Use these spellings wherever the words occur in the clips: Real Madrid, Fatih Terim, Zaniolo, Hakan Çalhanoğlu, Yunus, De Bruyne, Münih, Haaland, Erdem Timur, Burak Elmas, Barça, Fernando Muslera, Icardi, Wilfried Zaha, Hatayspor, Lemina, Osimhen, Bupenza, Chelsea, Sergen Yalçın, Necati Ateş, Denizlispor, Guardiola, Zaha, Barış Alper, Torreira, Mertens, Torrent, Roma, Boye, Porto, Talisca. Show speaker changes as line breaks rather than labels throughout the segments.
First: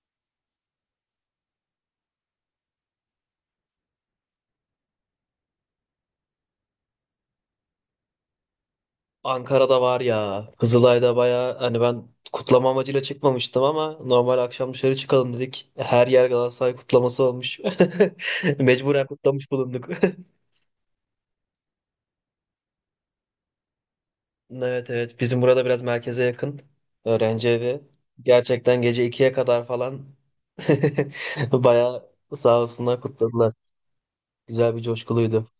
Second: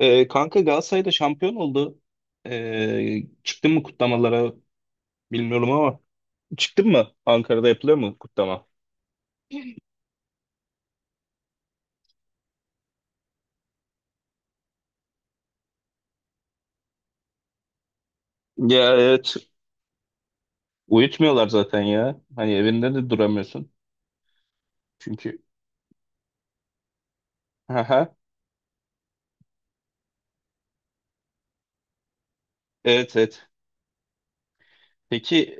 Kanka Galatasaray'da şampiyon oldu. Çıktın mı kutlamalara bilmiyorum ama çıktın mı? Ankara'da yapılıyor mu kutlama?
Ankara'da var ya. Kızılay'da baya hani ben kutlama amacıyla çıkmamıştım ama normal akşam dışarı çıkalım dedik. Her yer Galatasaray kutlaması olmuş.
Ya,
Mecburen
evet.
kutlamış bulunduk.
Uyutmuyorlar zaten ya. Hani evinde de duramıyorsun.
Evet evet bizim
Çünkü.
burada biraz merkeze yakın öğrenci evi.
Aha,
Gerçekten gece ikiye kadar falan baya sağ olsunlar
evet, evet.
kutladılar. Güzel bir
Peki
coşkuluydu.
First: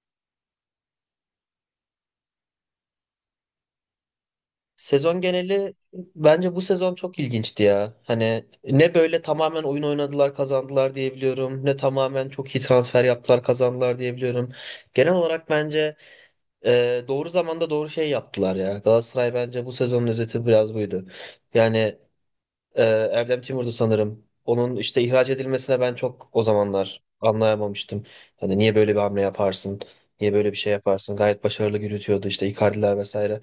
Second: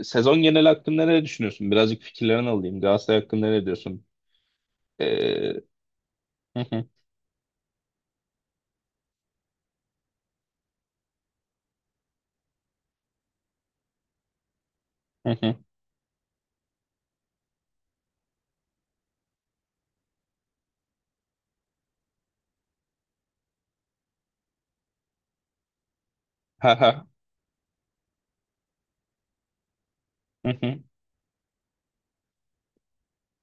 sezon genel hakkında ne düşünüyorsun? Birazcık fikirlerini alayım. Galatasaray hakkında ne diyorsun?
Sezon
Ee,
geneli bence bu
hı hı,
sezon çok ilginçti ya. Hani ne böyle tamamen oyun oynadılar kazandılar diyebiliyorum. Ne tamamen çok iyi transfer yaptılar kazandılar diyebiliyorum. Genel
hı
olarak
hı.
bence doğru zamanda doğru şey yaptılar ya. Galatasaray bence bu sezonun özeti biraz buydu. Yani ee, Erdem Timur'du sanırım. Onun işte ihraç edilmesine ben çok o
Ha ha,
zamanlar anlayamamıştım. Hani niye böyle bir hamle yaparsın? Niye
hı
böyle bir şey
hı,
yaparsın? Gayet başarılı yürütüyordu işte Icardi'ler vesaire.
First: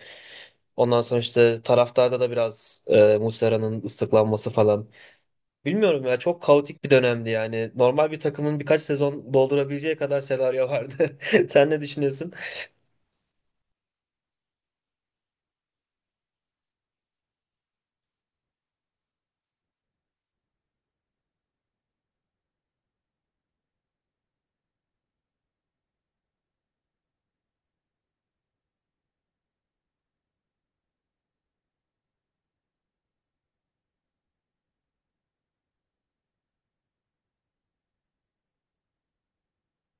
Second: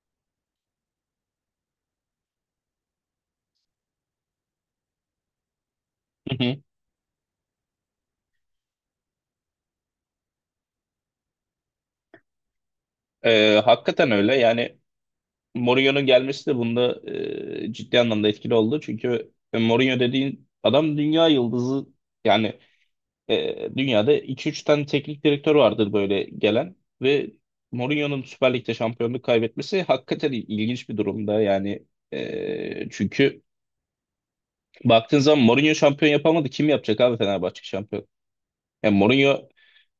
Ondan sonra işte taraftarda da biraz Muslera'nın ıslıklanması falan. Bilmiyorum ya
hı
çok
hı.
kaotik bir dönemdi yani. Normal bir takımın birkaç sezon doldurabileceği kadar senaryo vardı. Sen ne düşünüyorsun?
Hakikaten öyle. Yani Mourinho'nun gelmesi de bunda ciddi anlamda etkili oldu. Çünkü Mourinho dediğin adam dünya yıldızı yani, dünyada iki üç tane teknik direktör vardır böyle gelen ve Mourinho'nun Süper Lig'de şampiyonluk kaybetmesi hakikaten ilginç bir durumda. Yani, çünkü baktığın zaman Mourinho şampiyon yapamadı. Kim yapacak abi Fenerbahçe şampiyon? Yani Mourinho,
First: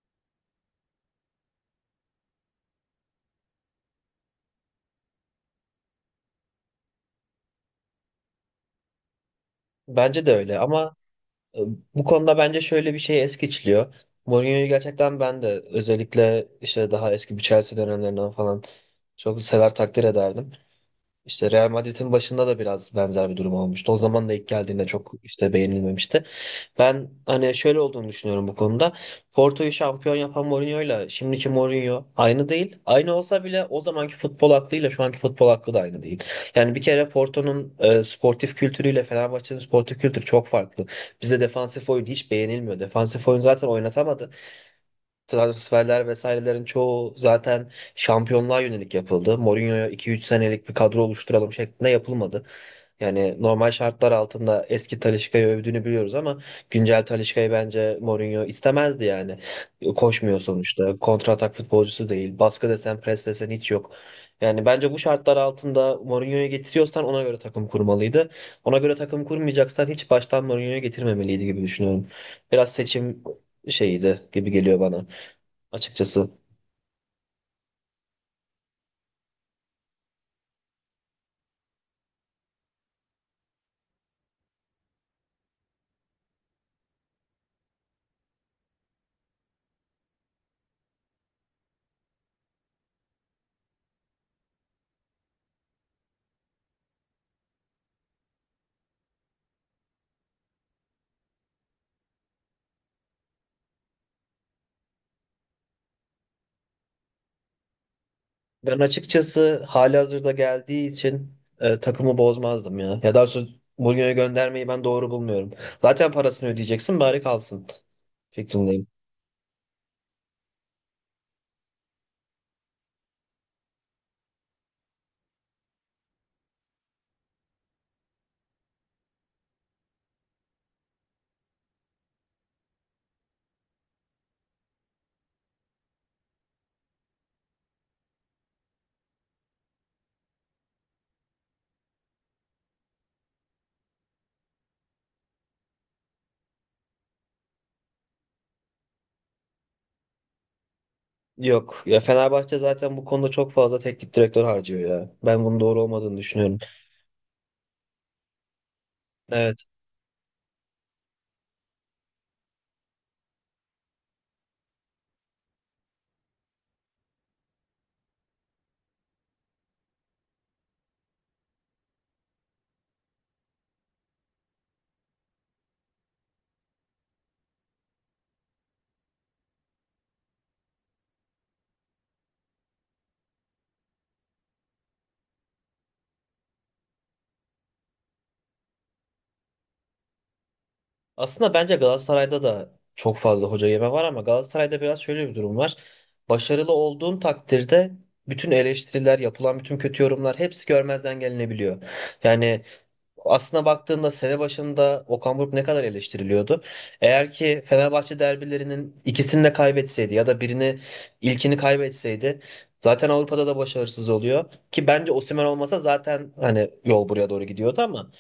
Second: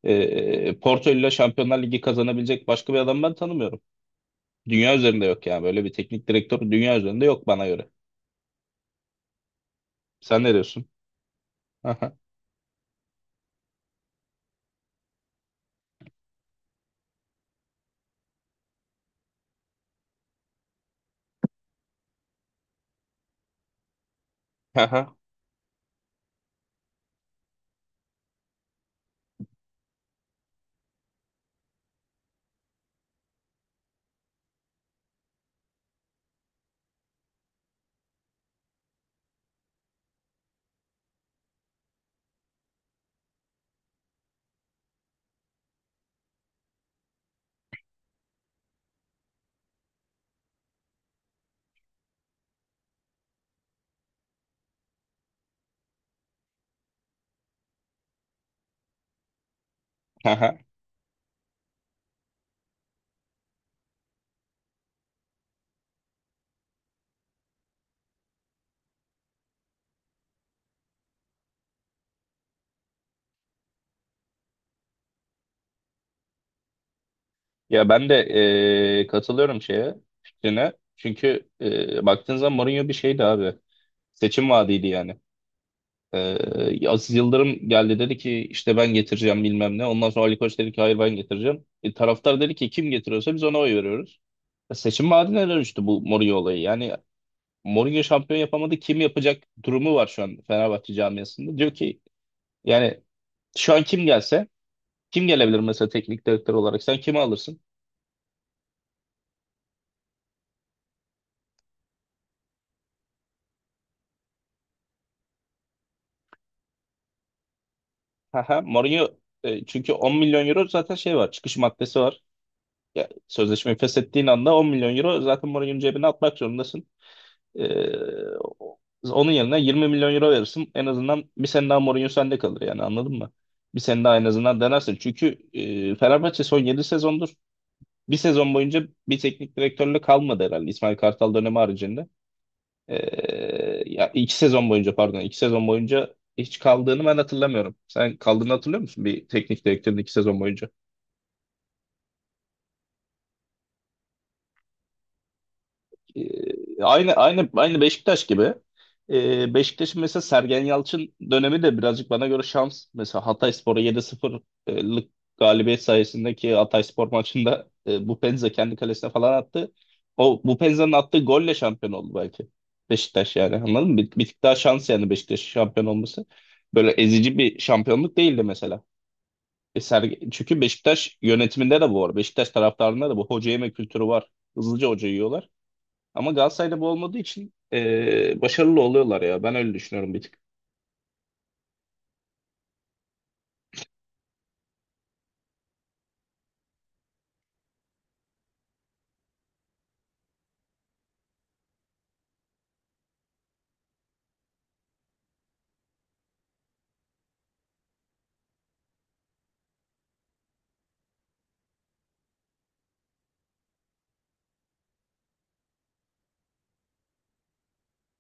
Porto ile Şampiyonlar Ligi kazanabilecek başka bir adam ben tanımıyorum. Dünya üzerinde yok, yani böyle bir teknik direktör dünya üzerinde yok bana göre.
Bence de
Sen ne
öyle
diyorsun?
ama. Ee, Bu
Aha,
konuda bence şöyle bir şey es geçiliyor. Mourinho'yu gerçekten ben de özellikle işte daha eski bir Chelsea dönemlerinden falan çok sever takdir ederdim. İşte Real Madrid'in başında da biraz benzer bir durum olmuştu. O zaman da ilk geldiğinde çok
aha,
işte beğenilmemişti. Ben hani şöyle olduğunu düşünüyorum bu konuda. Porto'yu şampiyon yapan Mourinho'yla şimdiki Mourinho aynı değil. Aynı olsa bile o zamanki futbol aklıyla şu anki futbol aklı da aynı değil. Yani bir kere Porto'nun sportif kültürüyle Fenerbahçe'nin sportif kültürü çok farklı. Bizde defansif oyun hiç beğenilmiyor. Defansif oyun zaten oynatamadı, transferler vesairelerin çoğu zaten şampiyonluğa yönelik yapıldı. Mourinho'ya 2-3 senelik bir kadro oluşturalım şeklinde yapılmadı. Yani normal şartlar altında eski Talisca'yı övdüğünü biliyoruz ama güncel Talisca'yı bence Mourinho istemezdi yani. Koşmuyor
aha.
sonuçta. Kontratak futbolcusu değil. Baskı desen, pres desen hiç yok. Yani bence bu şartlar altında Mourinho'yu getiriyorsan ona göre takım kurmalıydı. Ona göre takım kurmayacaksan hiç baştan Mourinho'yu getirmemeliydi gibi düşünüyorum. Biraz seçim şeyiydi gibi geliyor bana açıkçası.
Ya ben de katılıyorum şeye, fikrine. Çünkü baktığın zaman Mourinho bir şeydi abi. Seçim vaadiydi yani. Aziz Yıldırım geldi, dedi ki işte ben getireceğim bilmem ne. Ondan sonra Ali Koç dedi ki hayır ben getireceğim. Taraftar dedi ki kim getiriyorsa biz ona oy veriyoruz. Seçim vaadine dönüştü bu Mourinho olayı. Yani Mourinho şampiyon yapamadı kim yapacak durumu var şu an Fenerbahçe camiasında. Diyor ki yani şu an kim gelse, kim gelebilir mesela teknik direktör olarak? Sen kimi alırsın?
Ben açıkçası halihazırda geldiği için takımı bozmazdım ya. Ya daha doğrusu Mourinho'ya göndermeyi ben doğru bulmuyorum. Zaten parasını ödeyeceksin bari kalsın
Haha,
fikrindeyim.
Mourinho, çünkü 10 milyon euro zaten şey var. Çıkış maddesi var. Ya, sözleşmeyi feshettiğin anda 10 milyon euro zaten Mourinho'nun cebine atmak zorundasın. E, o- Onun yerine 20 milyon euro verirsin. En azından bir sene daha Mourinho sende kalır yani, anladın mı? Bir sene daha en azından denersin. Çünkü Fenerbahçe son 7 sezondur bir sezon boyunca bir teknik direktörle kalmadı herhalde, İsmail Kartal dönemi haricinde. Ya 2 sezon boyunca, pardon, 2 sezon boyunca hiç kaldığını ben hatırlamıyorum. Sen kaldığını hatırlıyor musun bir teknik direktörün 2 sezon boyunca?
Yok ya Fenerbahçe zaten bu konuda çok fazla teknik direktör harcıyor ya. Ben bunun doğru olmadığını düşünüyorum.
Aynı Beşiktaş gibi.
Evet.
Beşiktaş'ın mesela Sergen Yalçın dönemi de birazcık bana göre şans. Mesela Hatayspor'a 7-0'lık galibiyet sayesindeki Hatayspor maçında, Bupenza kendi kalesine falan attı. O Bupenza'nın attığı golle şampiyon oldu belki Beşiktaş, yani anladın mı? Bir tık daha şans yani Beşiktaş'ın şampiyon olması. Böyle ezici bir şampiyonluk değildi mesela. Çünkü Beşiktaş yönetiminde de bu var. Beşiktaş taraftarında da bu hoca yeme kültürü var. Hızlıca hoca yiyorlar. Ama Galatasaray'da bu olmadığı için başarılı oluyorlar ya. Ben öyle düşünüyorum bir tık.
Aslında bence Galatasaray'da da çok fazla hoca yeme var ama Galatasaray'da biraz şöyle bir durum var. Başarılı olduğun takdirde bütün eleştiriler, yapılan bütün kötü yorumlar hepsi görmezden gelinebiliyor. Yani aslına baktığında sene başında Okan Buruk ne kadar eleştiriliyordu. Eğer ki Fenerbahçe derbilerinin ikisini de kaybetseydi ya da birini, ilkini kaybetseydi zaten Avrupa'da da başarısız oluyor. Ki bence Osimhen olmasa zaten hani yol buraya doğru gidiyordu ama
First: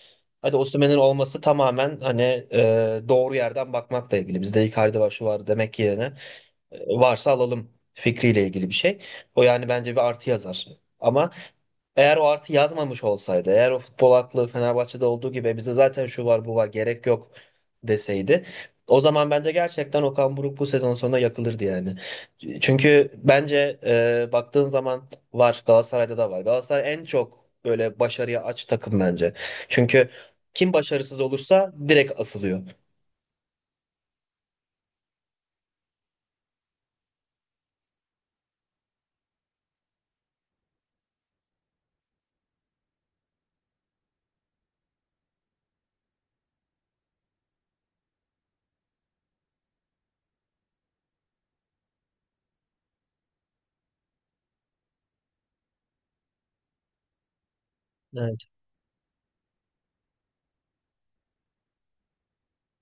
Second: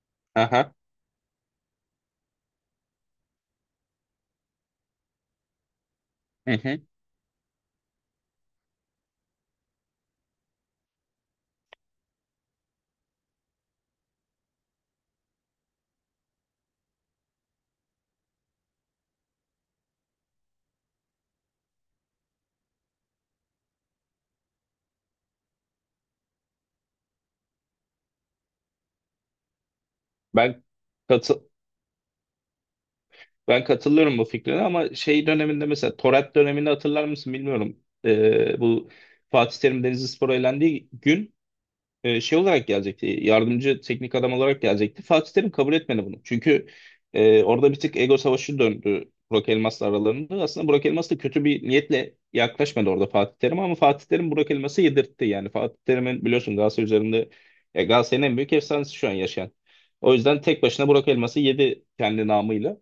hadi
Aha.
Osimhen'in olması tamamen hani doğru yerden bakmakla ilgili. Bizde Icardi var şu var demek yerine
Hı hı.
varsa alalım fikriyle ilgili bir şey. O yani bence bir artı yazar. Ama eğer o artı yazmamış olsaydı, eğer o futbol aklı Fenerbahçe'de olduğu gibi bize zaten şu var bu var gerek yok deseydi, o zaman bence gerçekten Okan Buruk bu sezon sonunda yakılırdı yani. Çünkü bence baktığın zaman var, Galatasaray'da da var. Galatasaray en çok böyle başarıya aç takım bence. Çünkü
Ben
kim başarısız
katı
olursa direkt asılıyor.
Ben katılıyorum bu fikrine ama şey döneminde, mesela Torat döneminde, hatırlar mısın bilmiyorum. Bu Fatih Terim Denizlispor'a elendiği gün şey olarak gelecekti. Yardımcı teknik adam olarak gelecekti. Fatih Terim kabul etmedi bunu. Çünkü orada bir tık ego savaşı döndü Burak Elmas'la aralarında. Aslında Burak Elmas da kötü bir niyetle yaklaşmadı orada Fatih Terim'e, ama Fatih Terim Burak Elmas'ı yedirtti. Yani Fatih Terim'in, biliyorsun, Galatasaray üzerinde, Galatasaray'ın en
Evet.
büyük efsanesi şu an yaşayan. O yüzden tek başına Burak Elmas'ı yedi kendi namıyla.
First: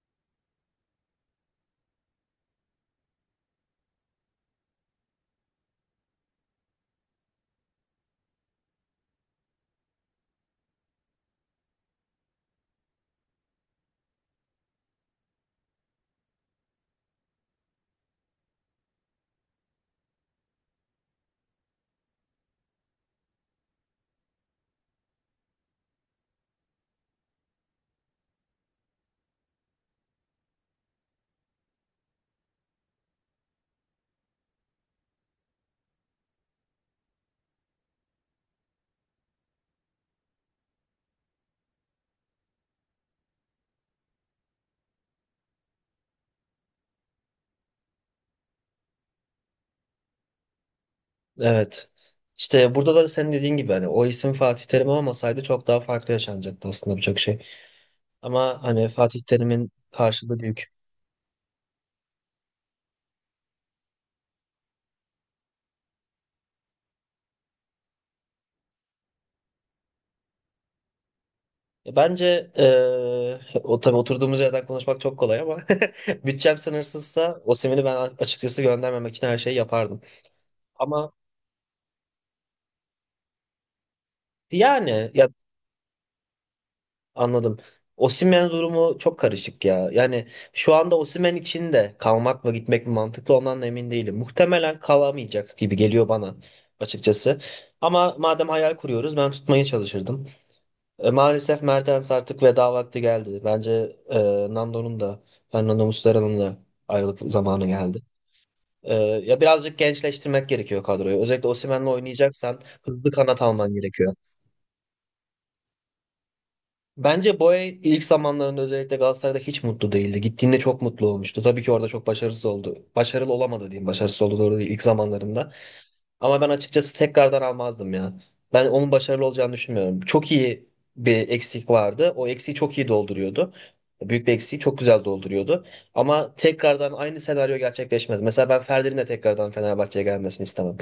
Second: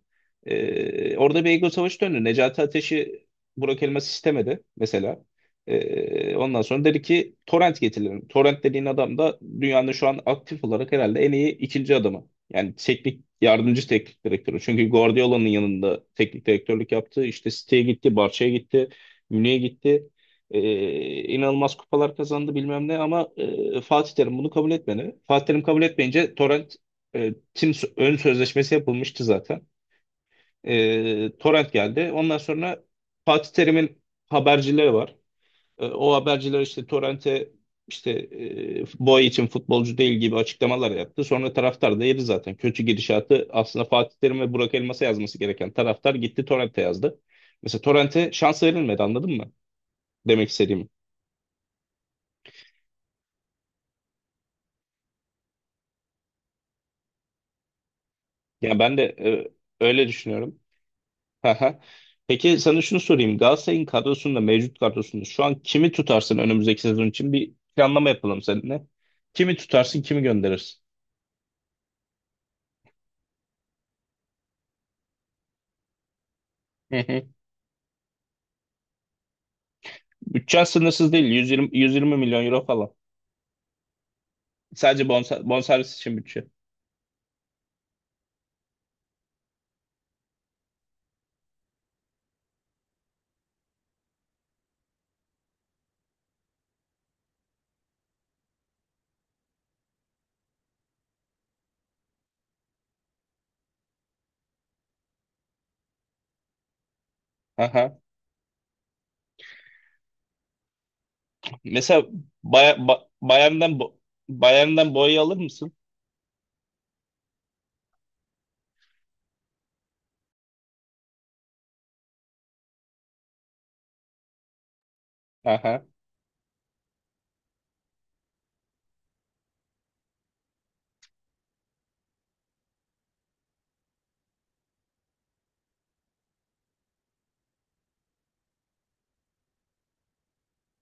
Orada bir ego savaşı döndü. Necati Ateş'i Burak Elmas istemedi mesela. Ondan sonra dedi ki torrent getirelim. Torrent dediğin adam da dünyanın şu an aktif olarak herhalde en iyi ikinci adamı. Yani teknik, yardımcı teknik direktörü. Çünkü Guardiola'nın yanında teknik direktörlük yaptı. İşte City'ye gitti, Barça'ya gitti, Münih'e gitti. İnanılmaz kupalar kazandı bilmem ne, ama Fatih Terim bunu kabul etmedi. Fatih Terim kabul etmeyince Torrent e, tim ön sözleşmesi yapılmıştı zaten. Torrent geldi. Ondan sonra Fatih Terim'in habercileri var. O haberciler işte Torrent'e, işte, boy için futbolcu değil gibi açıklamalar yaptı. Sonra taraftar da yedi zaten. Kötü gidişatı aslında Fatih Terim ve Burak Elmas'a yazması gereken taraftar gitti Torrent'e yazdı. Mesela Torrent'e şans verilmedi, anladın mı? Demek istediğim.
Evet. İşte burada da senin dediğin gibi hani o isim Fatih Terim olmasaydı çok daha farklı yaşanacaktı aslında birçok şey. Ama
Yani
hani
ben de
Fatih Terim'in
öyle
karşılığı
düşünüyorum.
büyük.
Haha. Peki sana şunu sorayım. Galatasaray'ın kadrosunda, mevcut kadrosunda şu an kimi tutarsın önümüzdeki sezon için? Bir planlama yapalım seninle. Kimi tutarsın, kimi gönderirsin?
Bence o tabii oturduğumuz yerden konuşmak çok kolay ama bütçem
Hı hı.
sınırsızsa Osimhen'i ben açıkçası göndermemek için her şeyi yapardım.
Bütçen
Ama
sınırsız değil. 120, 120 milyon euro falan. Sadece
yani ya
bonservis için bütçe.
anladım. Osimhen durumu çok karışık ya. Yani şu anda Osimhen için de kalmak mı gitmek mi mantıklı ondan da emin değilim. Muhtemelen kalamayacak gibi geliyor bana açıkçası. Ama madem hayal kuruyoruz ben tutmaya çalışırdım. Maalesef Mertens artık veda vakti geldi. Bence Nando'nun da Fernando Muslera'nın da ayrılık zamanı
Aha.
geldi. Ya birazcık gençleştirmek gerekiyor kadroyu. Özellikle Osimhen'le
Mesela
oynayacaksan
Bay ba
hızlı kanat alman
Bayern'den bo
gerekiyor.
Bayern'den boya alır mısın?
Bence Boye ilk zamanlarında özellikle Galatasaray'da hiç mutlu değildi. Gittiğinde çok mutlu olmuştu. Tabii ki orada çok başarısız oldu. Başarılı olamadı diyeyim. Başarısız oldu doğru değil ilk zamanlarında.
Aha.
Ama ben açıkçası tekrardan almazdım ya. Ben onun başarılı olacağını düşünmüyorum. Çok iyi bir eksik vardı. O eksiği çok iyi dolduruyordu. Büyük bir eksiği çok güzel dolduruyordu. Ama tekrardan aynı senaryo gerçekleşmez. Mesela ben Ferdi'nin de tekrardan Fenerbahçe'ye gelmesini istemem.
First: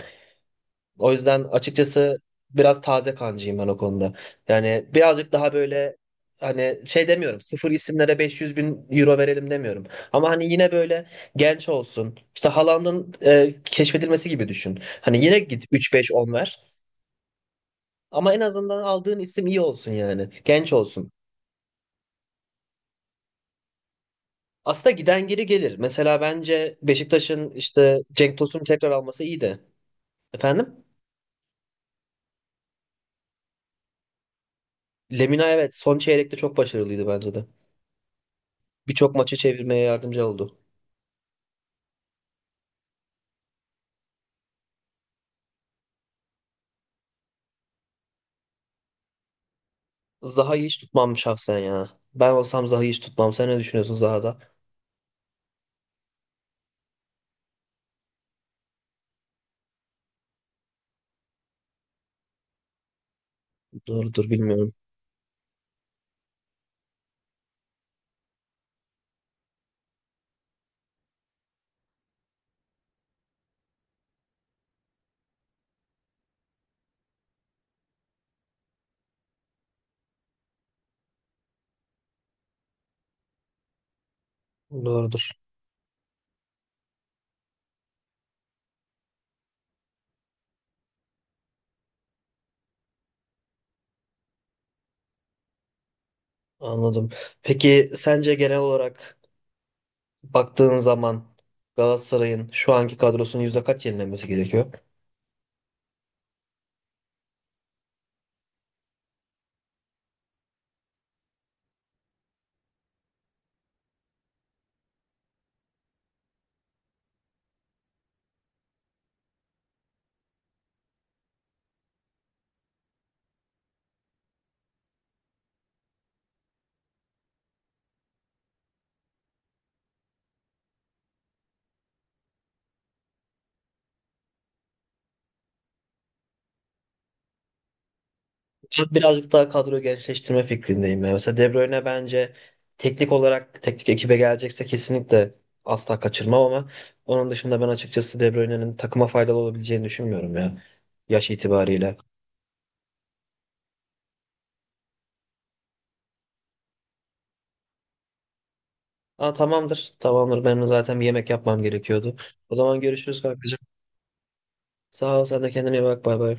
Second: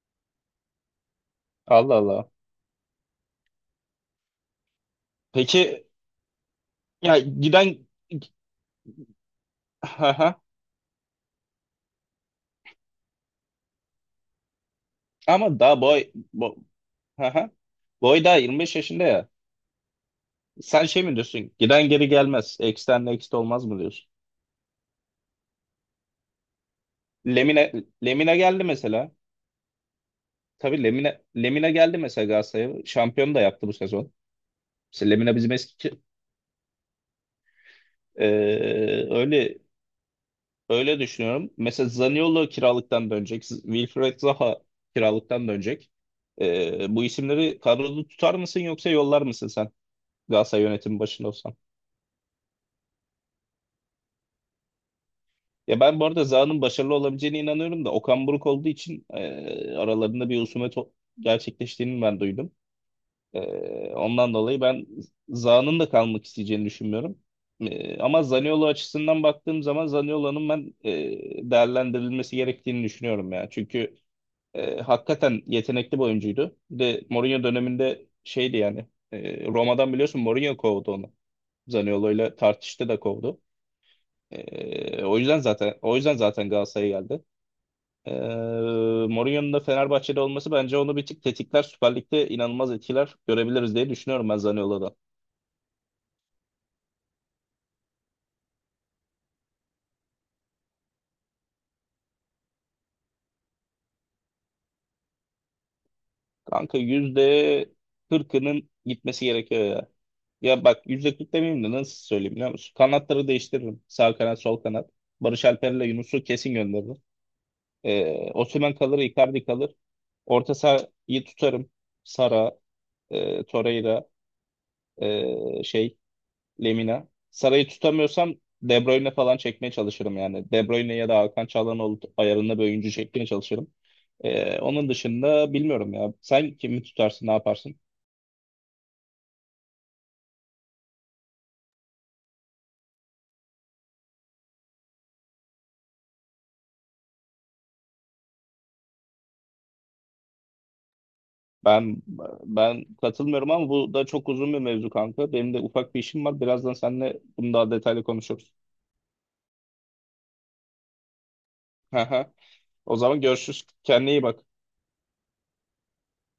O yüzden
Allah
açıkçası
Allah.
biraz taze kancıyım ben o konuda. Yani birazcık daha
Peki
böyle hani şey
ya
demiyorum, sıfır
giden.
isimlere 500 bin euro verelim demiyorum. Ama
Aha.
hani yine böyle genç olsun. İşte Haaland'ın keşfedilmesi gibi düşün. Hani yine
Ama
git
daha boy
3-5-10
bo
ver.
aha. Boy
Ama
daha
en
25
azından
yaşında
aldığın
ya.
isim iyi olsun yani. Genç
Sen şey
olsun.
mi diyorsun? Giden geri gelmez. X'ten next olmaz mı diyorsun?
Aslında giden geri gelir. Mesela bence Beşiktaş'ın
Lemine
işte Cenk
Lemine
Tosun'u
geldi
tekrar
mesela.
alması iyiydi. Efendim?
Tabii Lemine geldi mesela Galatasaray'a. Şampiyon da yaptı bu sezon. Mesela Lemine
Lemina
bizim
evet son
eski.
çeyrekte çok başarılıydı bence de.
eee,
Birçok maçı
öyle
çevirmeye yardımcı oldu.
Öyle düşünüyorum. Mesela Zaniolo kiralıktan dönecek. Wilfried Zaha kiralıktan dönecek. Bu isimleri kadroda tutar mısın yoksa yollar mısın sen
Zaha'yı
Galatasaray
hiç
yönetimi
tutmam
başında olsan?
şahsen ya. Ben olsam Zaha'yı hiç tutmam. Sen ne düşünüyorsun Zaha'da?
Ya ben bu arada Zaha'nın başarılı olabileceğine inanıyorum da, Okan Buruk olduğu için aralarında bir husumet gerçekleştiğini ben duydum. E,
Doğrudur
Ondan dolayı
bilmiyorum.
ben Zaha'nın da kalmak isteyeceğini düşünmüyorum. Ama Zaniolo açısından baktığım zaman, Zaniolo'nun ben değerlendirilmesi gerektiğini düşünüyorum ya. Çünkü hakikaten yetenekli bir oyuncuydu. Bir de Mourinho döneminde şeydi yani. Roma'dan biliyorsun Mourinho kovdu onu. Zaniolo ile tartıştı da kovdu.
Doğrudur.
O yüzden zaten Galatasaray'a geldi. E, Mourinho'nun da Fenerbahçe'de olması bence onu bir tık tetikler. Süper Lig'de inanılmaz etkiler görebiliriz diye düşünüyorum ben Zaniolo'dan.
Anladım. Peki sence genel olarak baktığın zaman Galatasaray'ın şu anki kadrosunun yüzde kaç yenilenmesi gerekiyor?
Kanka %40'ının gitmesi gerekiyor ya. Ya bak, %40 demeyeyim de nasıl söyleyeyim biliyor musun? Kanatları değiştiririm. Sağ kanat, sol kanat. Barış Alper'le Yunus'u kesin gönderirim. Osimhen kalır, Icardi kalır. Orta sahayı tutarım. Sara, Torreira, şey, Lemina. Sara'yı tutamıyorsam De Bruyne falan çekmeye çalışırım yani. De Bruyne ya da Hakan Çalhanoğlu ayarında bir oyuncu çekmeye çalışırım. Onun dışında bilmiyorum ya. Sen kimi tutarsın, ne yaparsın?
Ben birazcık daha kadro gençleştirme fikrindeyim ya. Mesela De Bruyne bence teknik olarak teknik ekibe gelecekse kesinlikle asla kaçırmam ama onun dışında ben açıkçası De Bruyne'nin takıma faydalı olabileceğini düşünmüyorum ya. Yaş itibariyle.
Ben ben katılmıyorum ama bu da çok uzun bir mevzu kanka. Benim de ufak bir işim var. Birazdan seninle bunu daha detaylı konuşuruz.
Aa, tamamdır. Tamamdır. Benim de zaten bir yemek yapmam gerekiyordu. O zaman
O zaman
görüşürüz kankacığım.
görüşürüz. Kendine iyi bak.
Sağ ol. Sen de kendine iyi bak. Bay bay.